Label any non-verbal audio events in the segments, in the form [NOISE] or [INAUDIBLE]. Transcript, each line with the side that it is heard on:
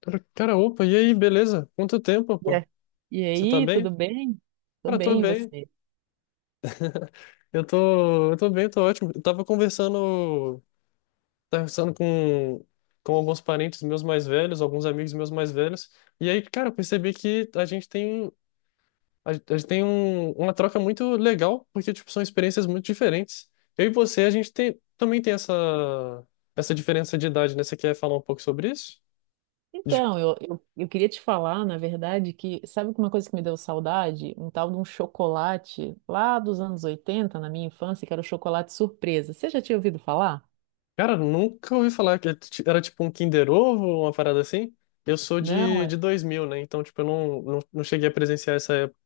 left: Cara, cara, opa, e aí, beleza? Quanto tempo,
right: E
left: pô?
right: a- e
left: Você tá
right: aí, tudo
left: bem?
right: bem? Tô
left: Cara, tô
right: bem, e
left: bem.
right: você?
left: Eu tô bem, tô ótimo. Eu tava conversando com alguns parentes meus mais velhos, alguns amigos meus mais velhos. E aí, cara, eu percebi que a gente tem, uma troca muito legal, porque, tipo, são experiências muito diferentes. Eu e você, também tem essa diferença de idade, né? Você quer falar um pouco sobre isso?
right: Então, eu queria te falar, na verdade, que sabe uma coisa que me deu saudade? Um tal de um chocolate lá dos anos 80 na minha infância, que era o chocolate surpresa. Você já tinha ouvido falar?
left: Cara, nunca ouvi falar que era tipo um Kinder Ovo ou uma parada assim. Eu sou
right: Não?
left: de,
right: É.
left: de 2000, né? Então, tipo, eu não cheguei a presenciar essa época.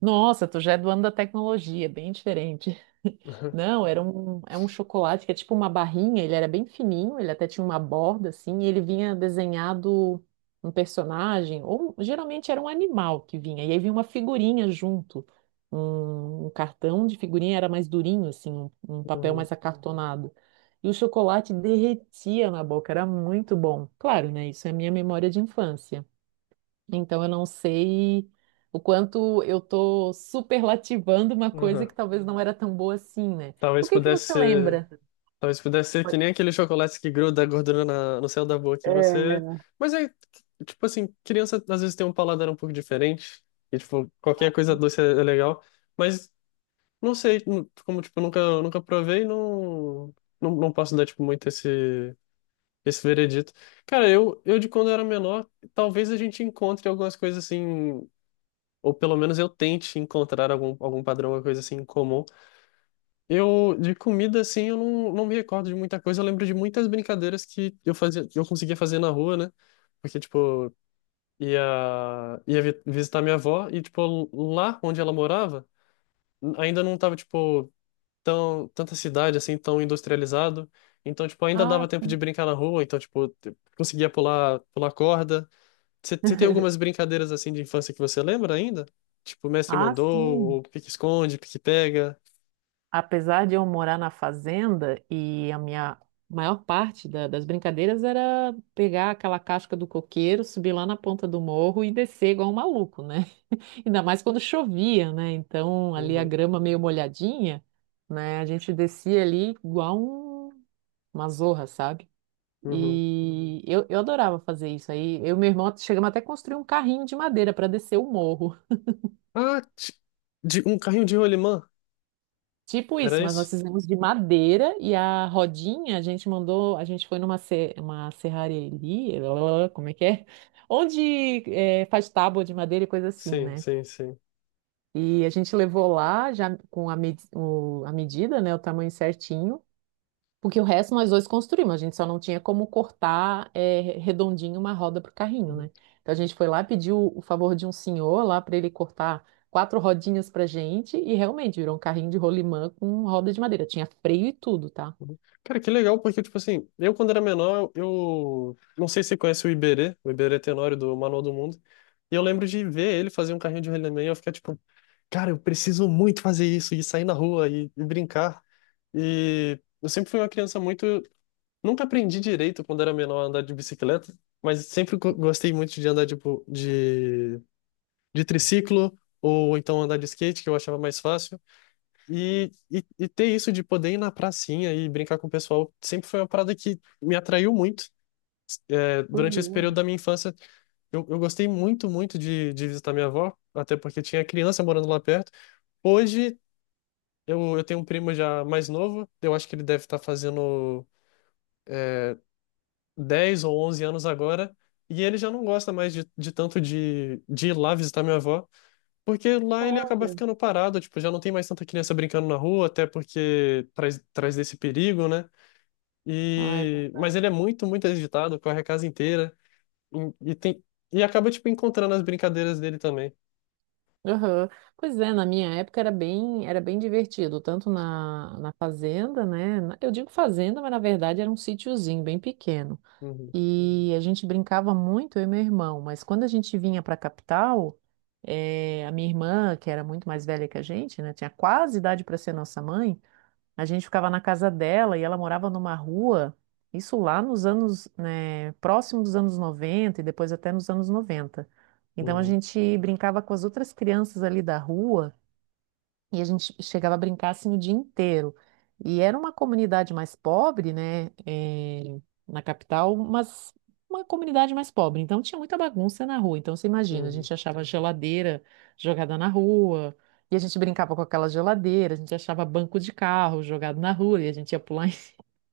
right: Nossa, tu já é do ano da tecnologia, bem diferente. [LAUGHS]
left: [LAUGHS]
right: Não, era um, é um chocolate que é tipo uma barrinha, ele era bem fininho, ele até tinha uma borda assim, e ele vinha desenhado um personagem, ou geralmente era um animal que vinha, e aí vinha uma figurinha junto. Um cartão de figurinha era mais durinho, assim, um papel
left: Uhum,
right: mais acartonado. E o chocolate derretia na boca, era muito bom. Claro, né? Isso é a minha memória de infância. Então eu não sei o quanto eu tô superlativando uma coisa
left: uhum.
right: que talvez não era tão boa assim, né? O
left: Talvez
right: que que
left: pudesse
right: você
left: ser,
right: lembra?
left: talvez pudesse ser que nem aquele chocolate que gruda a gordura no céu da boca e você.
right: É.
left: Mas é, tipo assim, criança às vezes tem um paladar um pouco diferente. E, tipo, qualquer coisa doce é legal. Mas não sei, como, tipo, eu nunca provei. Não, não posso dar, tipo, muito esse. Esse veredito. Cara, eu de quando eu era menor, talvez a gente encontre algumas coisas assim, ou pelo menos eu tente encontrar algum padrão, alguma coisa assim em comum. Eu, de comida, assim, eu não me recordo de muita coisa. Eu lembro de muitas brincadeiras que eu fazia, que eu conseguia fazer na rua, né? Porque, tipo, ia, visitar minha avó e, tipo, lá onde ela morava, ainda não tava, tipo, tanta cidade assim, tão industrializado. Então, tipo, ainda
right: Ah,
left: dava tempo de
right: sim.
left: brincar na rua, então, tipo, conseguia pular corda. Você tem algumas brincadeiras assim de infância que você lembra ainda? Tipo, mestre
right: Ah,
left: mandou,
right: sim.
left: ou pique-esconde, pique-pega.
right: Apesar de eu morar na fazenda, e a minha maior parte das brincadeiras era pegar aquela casca do coqueiro, subir lá na ponta do morro e descer igual um maluco, né? [LAUGHS] Ainda mais quando chovia, né? Então ali a
left: Uhum,
right: grama meio molhadinha, né? A gente descia ali igual uma zorra, sabe?
left: uhum.
right: E eu adorava fazer isso. Aí eu e meu irmão chegamos até a construir um carrinho de madeira para descer o morro. [LAUGHS]
left: Ah, um carrinho de rolimã,
right: Tipo
left: era
right: isso, mas nós
left: isso?
right: fizemos de madeira e a rodinha a gente mandou. A gente foi numa se- uma serraria ali, como é que é? Onde é, faz tábua de madeira e coisa assim,
left: Sim,
right: né?
left: sim, sim.
right: E a gente levou lá já com a medida, né? O tamanho certinho. Porque o resto nós dois construímos, a gente só não tinha como cortar redondinho uma roda para o carrinho,
left: Uhum,
right: né? Então a gente foi lá, pediu o favor de um senhor lá para ele cortar quatro rodinhas para gente e realmente virou um carrinho de rolimã com roda de madeira. Tinha freio e tudo, tá?
left: uhum. Cara, que legal, porque, tipo assim, eu quando era menor, eu não sei se você conhece o Iberê Tenório do Manual do Mundo, e eu lembro de ver ele fazer um carrinho de He-Man e eu ficar tipo, cara, eu preciso muito fazer isso, e sair na rua e brincar. E eu sempre fui uma criança muito. Nunca aprendi direito quando era menor a andar de bicicleta, mas sempre gostei muito de andar de, de triciclo, ou então andar de skate, que eu achava mais fácil. E ter isso de poder ir na pracinha e brincar com o pessoal sempre foi uma parada que me atraiu muito. É,
right: Foi
left: durante esse
right: mesmo.
left: período da minha infância, eu gostei muito, muito de visitar minha avó, até porque tinha criança morando lá perto. Hoje, eu tenho um primo já mais novo, eu acho que ele deve estar fazendo 10 ou 11 anos agora, e ele já não gosta mais de tanto de ir lá visitar minha avó, porque lá ele acaba
right: Olha.
left: ficando parado, tipo, já não tem mais tanta criança brincando na rua, até porque traz desse perigo, né?
right: Ai, tá.
left: E... Mas ele é muito, muito agitado, corre a casa inteira. E tem... e acaba, tipo, encontrando as brincadeiras dele também.
right: Aham. Pois é, na minha época era bem divertido, tanto na fazenda, né? Eu digo fazenda, mas na verdade era um sítiozinho bem pequeno.
left: Uhum,
right: E a gente brincava muito, eu e meu irmão, mas quando a gente vinha para a capital, a minha irmã, que era muito mais velha que a gente, né, tinha quase idade para ser nossa mãe, a gente ficava na casa dela e ela morava numa rua, isso lá nos anos, né, próximo dos anos 90 e depois até nos anos 90. Então a
left: uhum,
right: gente brincava com as outras crianças ali da rua e a gente chegava a brincar assim o dia inteiro. E era uma comunidade mais pobre, né? Na capital, mas uma comunidade mais pobre. Então tinha muita bagunça na rua. Então você imagina, a
left: uhum.
right: gente achava geladeira jogada na rua, e a gente brincava com aquela geladeira, a gente achava banco de carro jogado na rua, e a gente ia pular [LAUGHS] em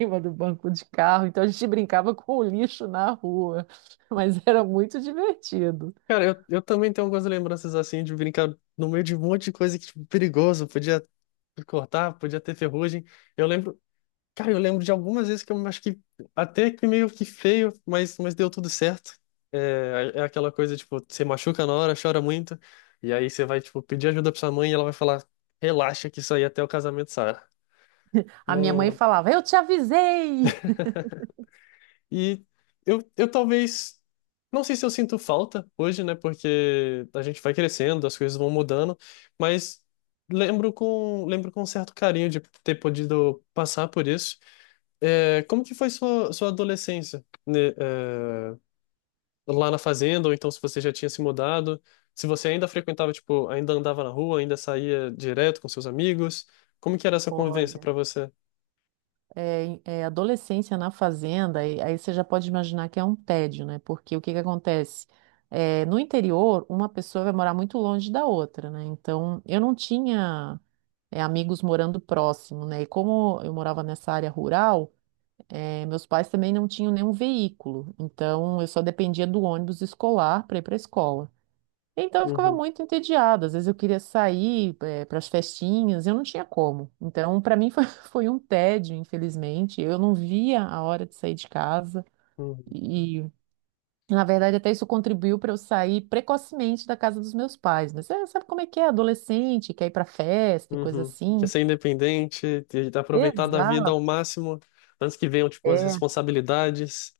right: cima do banco de carro. Então a gente brincava com o lixo na rua. [LAUGHS] Mas era muito divertido.
left: Cara, eu também tenho algumas lembranças, assim, de brincar no meio de um monte de coisa que, tipo, perigoso. Podia cortar, podia ter ferrugem. Eu lembro... Cara, eu lembro de algumas vezes que eu acho que até que meio que feio, mas deu tudo certo. É aquela coisa, tipo, você machuca na hora, chora muito, e aí você vai, tipo, pedir ajuda pra sua mãe e ela vai falar, relaxa que isso aí até o casamento sai.
right: A minha mãe
left: Não...
right: falava: "Eu te avisei!"
left: E eu talvez. Não sei se eu sinto falta hoje, né? Porque a gente vai crescendo, as coisas vão mudando, mas lembro com um certo carinho de ter podido passar por isso. É, como que foi sua adolescência, né, é, lá na fazenda, ou então se você já tinha se mudado, se você ainda frequentava, tipo, ainda andava na rua, ainda saía direto com seus amigos, como que era essa convivência
right: Olha.
left: para você?
right: Adolescência na fazenda, e aí você já pode imaginar que é um tédio, né? Porque o que que acontece? É, no interior, uma pessoa vai morar muito longe da outra, né? Então, eu não tinha, amigos morando próximo, né? E como eu morava nessa área rural, meus pais também não tinham nenhum veículo, então eu só dependia do ônibus escolar para ir para a escola. Então eu ficava
left: Uhum,
right: muito entediada. Às vezes eu queria sair, para as festinhas, eu não tinha como. Então, para mim foi, [LAUGHS] foi um tédio, infelizmente. Eu não via a hora de sair de casa.
left: uhum.
right: E, na verdade, até isso contribuiu para eu sair precocemente da casa dos meus pais. Mas é, sabe como é que é? Adolescente, quer ir para festa e coisa
left: Uhum. Quer
right: assim.
left: ser independente, aproveitar da vida ao
right: Exato,
left: máximo, antes que venham, tipo, as
right: é.
left: responsabilidades.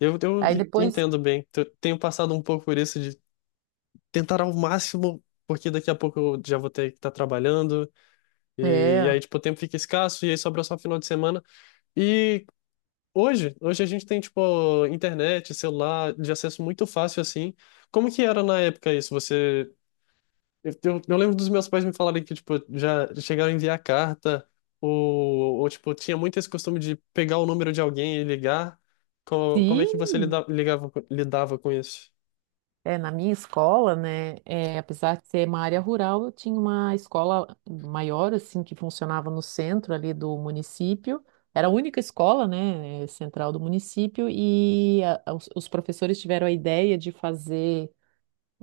left: Eu
right: Aí depois,
left: entendo bem. Tenho passado um pouco por isso de tentar ao máximo, porque daqui a pouco eu já vou ter que estar trabalhando, e
right: é.
left: aí, tipo, o tempo fica escasso, e aí sobra só final de semana. E hoje a gente tem, tipo, internet, celular, de acesso muito fácil, assim. Como que era na época isso? Eu lembro dos meus pais me falarem que, tipo, já chegaram a enviar carta, ou tipo, tinha muito esse costume de pegar o número de alguém e ligar. Como é
right: Sim,
left: que você lidava com isso?
right: Na minha escola, né, apesar de ser uma área rural, eu tinha uma escola maior, assim, que funcionava no centro ali do município. Era a única escola, né, central do município, e os professores tiveram a ideia de fazer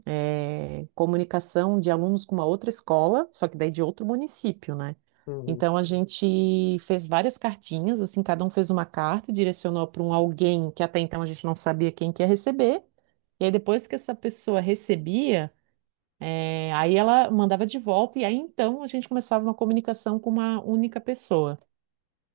right: comunicação de alunos com uma outra escola, só que daí de outro município, né?
left: Uhum,
right: Então a gente fez várias cartinhas, assim, cada um fez uma carta e direcionou para um alguém que até então a gente não sabia quem que ia receber. E aí, depois que essa pessoa recebia, aí ela mandava de volta, e aí então a gente começava uma comunicação com uma única pessoa.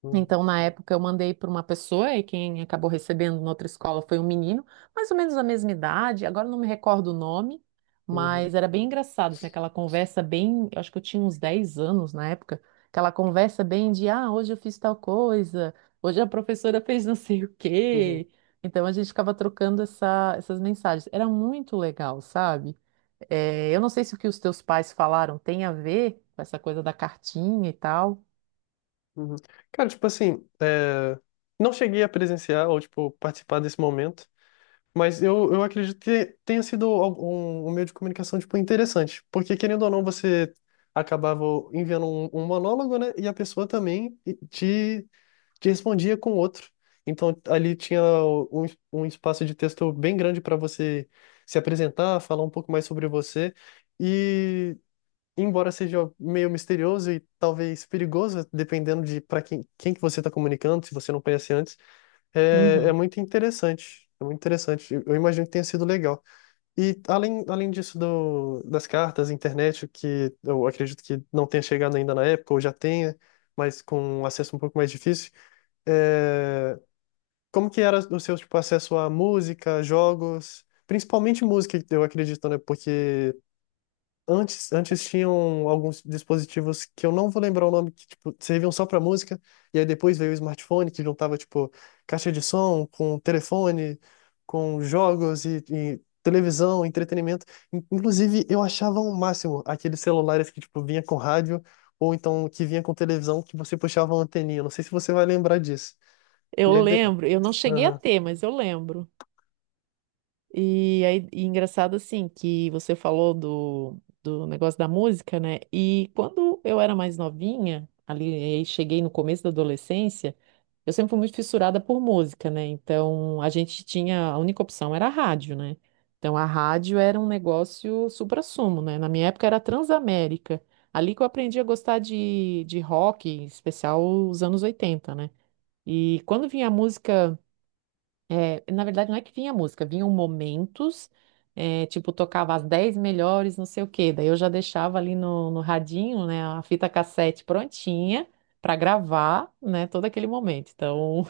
left: uhum,
right: Então, na época, eu mandei para uma pessoa e quem acabou recebendo na outra escola foi um menino, mais ou menos da mesma idade, agora eu não me recordo o nome,
left: uhum,
right: mas era bem engraçado, assim, aquela conversa bem, eu acho que eu tinha uns 10 anos na época, aquela conversa bem de, ah, hoje eu fiz tal coisa, hoje a professora fez não sei o
left: uhum,
right: quê. Então, a gente ficava trocando essas mensagens. Era muito legal, sabe? Eu não sei se o que os teus pais falaram tem a ver com essa coisa da cartinha e tal.
left: uhum. Cara, tipo assim, é, não cheguei a presenciar ou, tipo, participar desse momento. Mas eu acredito que tenha sido algum, um um meio de comunicação, tipo, interessante. Porque, querendo ou não, você acabava enviando um monólogo, né? E a pessoa também te, te respondia com outro. Então, ali tinha um, um espaço de texto bem grande para você se apresentar, falar um pouco mais sobre você. E, embora seja meio misterioso e talvez perigoso, dependendo de para quem que você está comunicando, se você não conhece antes, é muito interessante. É muito interessante. Eu imagino que tenha sido legal. E além disso das cartas, internet, que eu acredito que não tenha chegado ainda na época, ou já tenha, mas com um acesso um pouco mais difícil, é, como que era o seu tipo, acesso à música, jogos, principalmente música, eu acredito, né? Porque antes tinham alguns dispositivos que eu não vou lembrar o nome, que tipo, serviam só para música, e aí depois veio o smartphone, que juntava tipo caixa de som com telefone, com jogos e televisão, entretenimento. Inclusive, eu achava o máximo aqueles celulares que tipo vinha com rádio ou então que vinha com televisão que você puxava uma anteninha. Não sei se você vai lembrar disso.
right: Eu
left: E aí de...
right: lembro, eu não cheguei a
left: Aham,
right: ter, mas eu lembro. E aí, e engraçado assim, que você falou do negócio da música, né? E quando eu era mais novinha, ali, aí cheguei no começo da adolescência, eu sempre fui muito fissurada por música, né? Então, a gente tinha, a única opção era a rádio, né? Então, a rádio era um negócio suprassumo, né? Na minha época era a Transamérica. Ali que eu aprendi a gostar de rock, em especial os anos 80, né? E quando vinha a música na verdade, não é que vinha música, vinham momentos, tipo, tocava as 10 melhores, não sei o quê. Daí eu já deixava ali no radinho, né, a fita cassete prontinha para gravar, né, todo aquele momento. Então,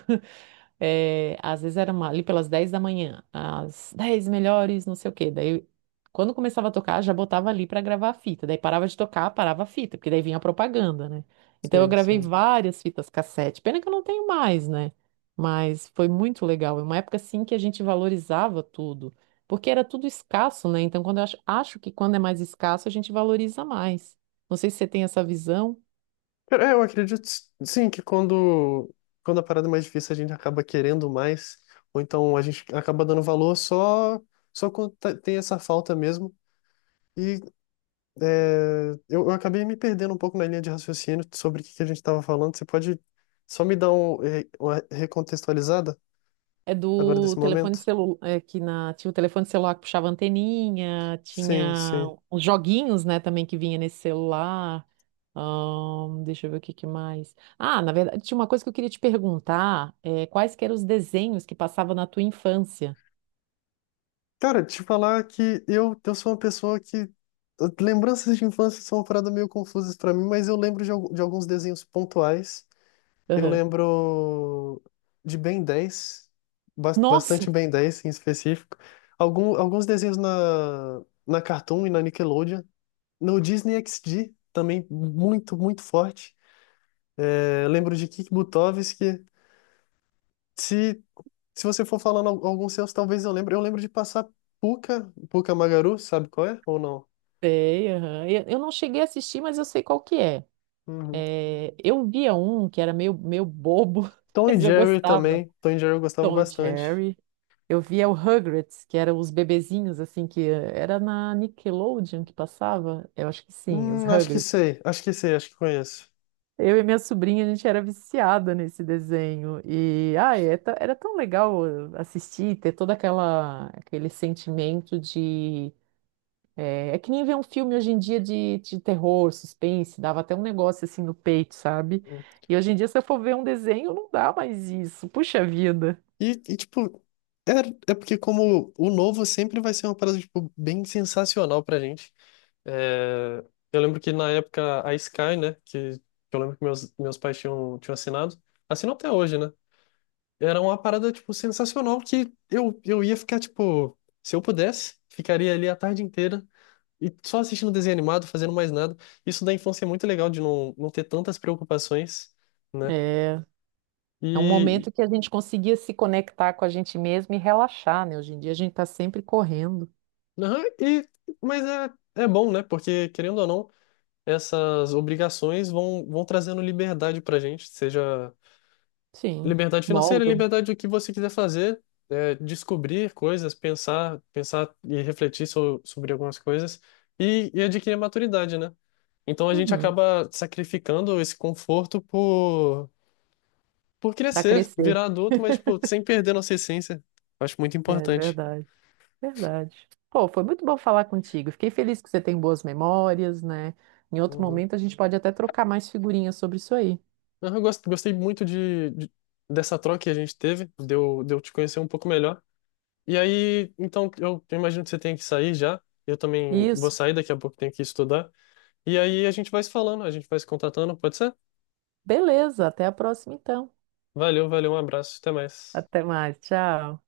right: às vezes era ali pelas 10 da manhã, as 10 melhores, não sei o quê. Daí, quando começava a tocar, já botava ali pra gravar a fita. Daí parava de tocar, parava a fita, porque daí vinha a propaganda, né? Então eu
left: sim,
right: gravei
left: sim.
right: várias fitas cassete. Pena que eu não tenho mais, né? Mas foi muito legal. É uma época assim que a gente valorizava tudo, porque era tudo escasso, né? Então quando eu acho que quando é mais escasso, a gente valoriza mais. Não sei se você tem essa visão.
left: Cara, eu acredito sim que quando a parada é mais difícil a gente acaba querendo mais, ou então a gente acaba dando valor só quando tem essa falta mesmo. E eu acabei me perdendo um pouco na linha de raciocínio sobre o que que a gente estava falando. Você pode só me dar uma recontextualizada
right: É
left: agora
right: do
left: desse
right: telefone
left: momento?
right: celular, que tinha o telefone celular que puxava anteninha,
left: Sim,
right: tinha
left: sim.
right: os joguinhos, né, também que vinha nesse celular. Deixa eu ver o que que mais. Ah, na verdade, tinha uma coisa que eu queria te perguntar, quais que eram os desenhos que passavam na tua infância?
left: Cara, te falar que eu sou uma pessoa que. Lembranças de infância são uma parada meio confusas para mim, mas eu lembro de alguns desenhos pontuais. Eu
right: Aham.
left: lembro de Ben 10, bastante
right: Nossa,
left: Ben 10 em específico. Alguns desenhos na Cartoon e na Nickelodeon. No Disney XD também, muito, muito forte. É, lembro de Kik Butovski. Se, se você for falando alguns seus, talvez eu lembre. Eu lembro de passar Pucca, Pucca Magaru, sabe qual é? Ou não?
right: sei, aham. Eu não cheguei a assistir, mas eu sei qual que é.
left: Uhum.
right: É, eu via um que era meio, meio bobo, [LAUGHS]
left: Tom e
right: mas eu
left: Jerry
right: gostava.
left: também. Tom e Jerry eu gostava
right: Tom e
left: bastante.
right: Jerry. Eu via o Rugrats, que eram os bebezinhos, assim, que era na Nickelodeon que passava? Eu acho que sim, os
left: Acho que
right: Rugrats.
left: sei, acho que sei, acho que conheço.
right: Eu e minha sobrinha, a gente era viciada nesse desenho. E, ai, era tão legal assistir, ter aquele sentimento de... É, que nem ver um filme hoje em dia de terror, suspense, dava até um negócio assim no peito, sabe? E hoje em dia, se eu for ver um desenho, não dá mais isso. Puxa vida.
left: E, tipo, é, é porque como o novo sempre vai ser uma parada, tipo, bem sensacional pra gente. É, eu lembro que na época a Sky, né, que eu lembro que meus pais tinham, tinham assinado, assinam até hoje, né? Era uma parada, tipo, sensacional que eu ia ficar, tipo, se eu pudesse, ficaria ali a tarde inteira e só assistindo desenho animado, fazendo mais nada. Isso da infância é muito legal de não ter tantas preocupações, né?
right: é É um momento que a gente conseguia se conectar com a gente mesmo e relaxar, né? Hoje em dia a gente está sempre correndo.
left: Aham, e, mas é bom, né? Porque, querendo ou não, essas obrigações vão trazendo liberdade pra gente, seja
right: Sim,
left: liberdade financeira,
right: moldam.
left: liberdade do que você quiser fazer, é, descobrir coisas, pensar e refletir sobre algumas coisas e adquirir maturidade, né? Então a gente
right: Uhum.
left: acaba sacrificando esse conforto por
right: Para
left: crescer,
right: crescer.
left: virar adulto, mas, tipo, sem perder nossa essência. Acho muito
right: É
left: importante.
right: verdade, verdade. Pô, foi muito bom falar contigo. Fiquei feliz que você tem boas memórias, né? Em outro momento a gente pode até trocar mais figurinhas sobre isso aí.
left: Não, eu gostei muito dessa troca que a gente teve, de eu te conhecer um pouco melhor. E aí, então, eu imagino que você tenha que sair já. Eu também vou
right: Isso.
left: sair, daqui a pouco tenho que estudar. E aí a gente vai se falando, a gente vai se contatando, pode ser?
right: Beleza, até a próxima então.
left: Valeu, valeu, um abraço, até mais.
right: Até mais, tchau.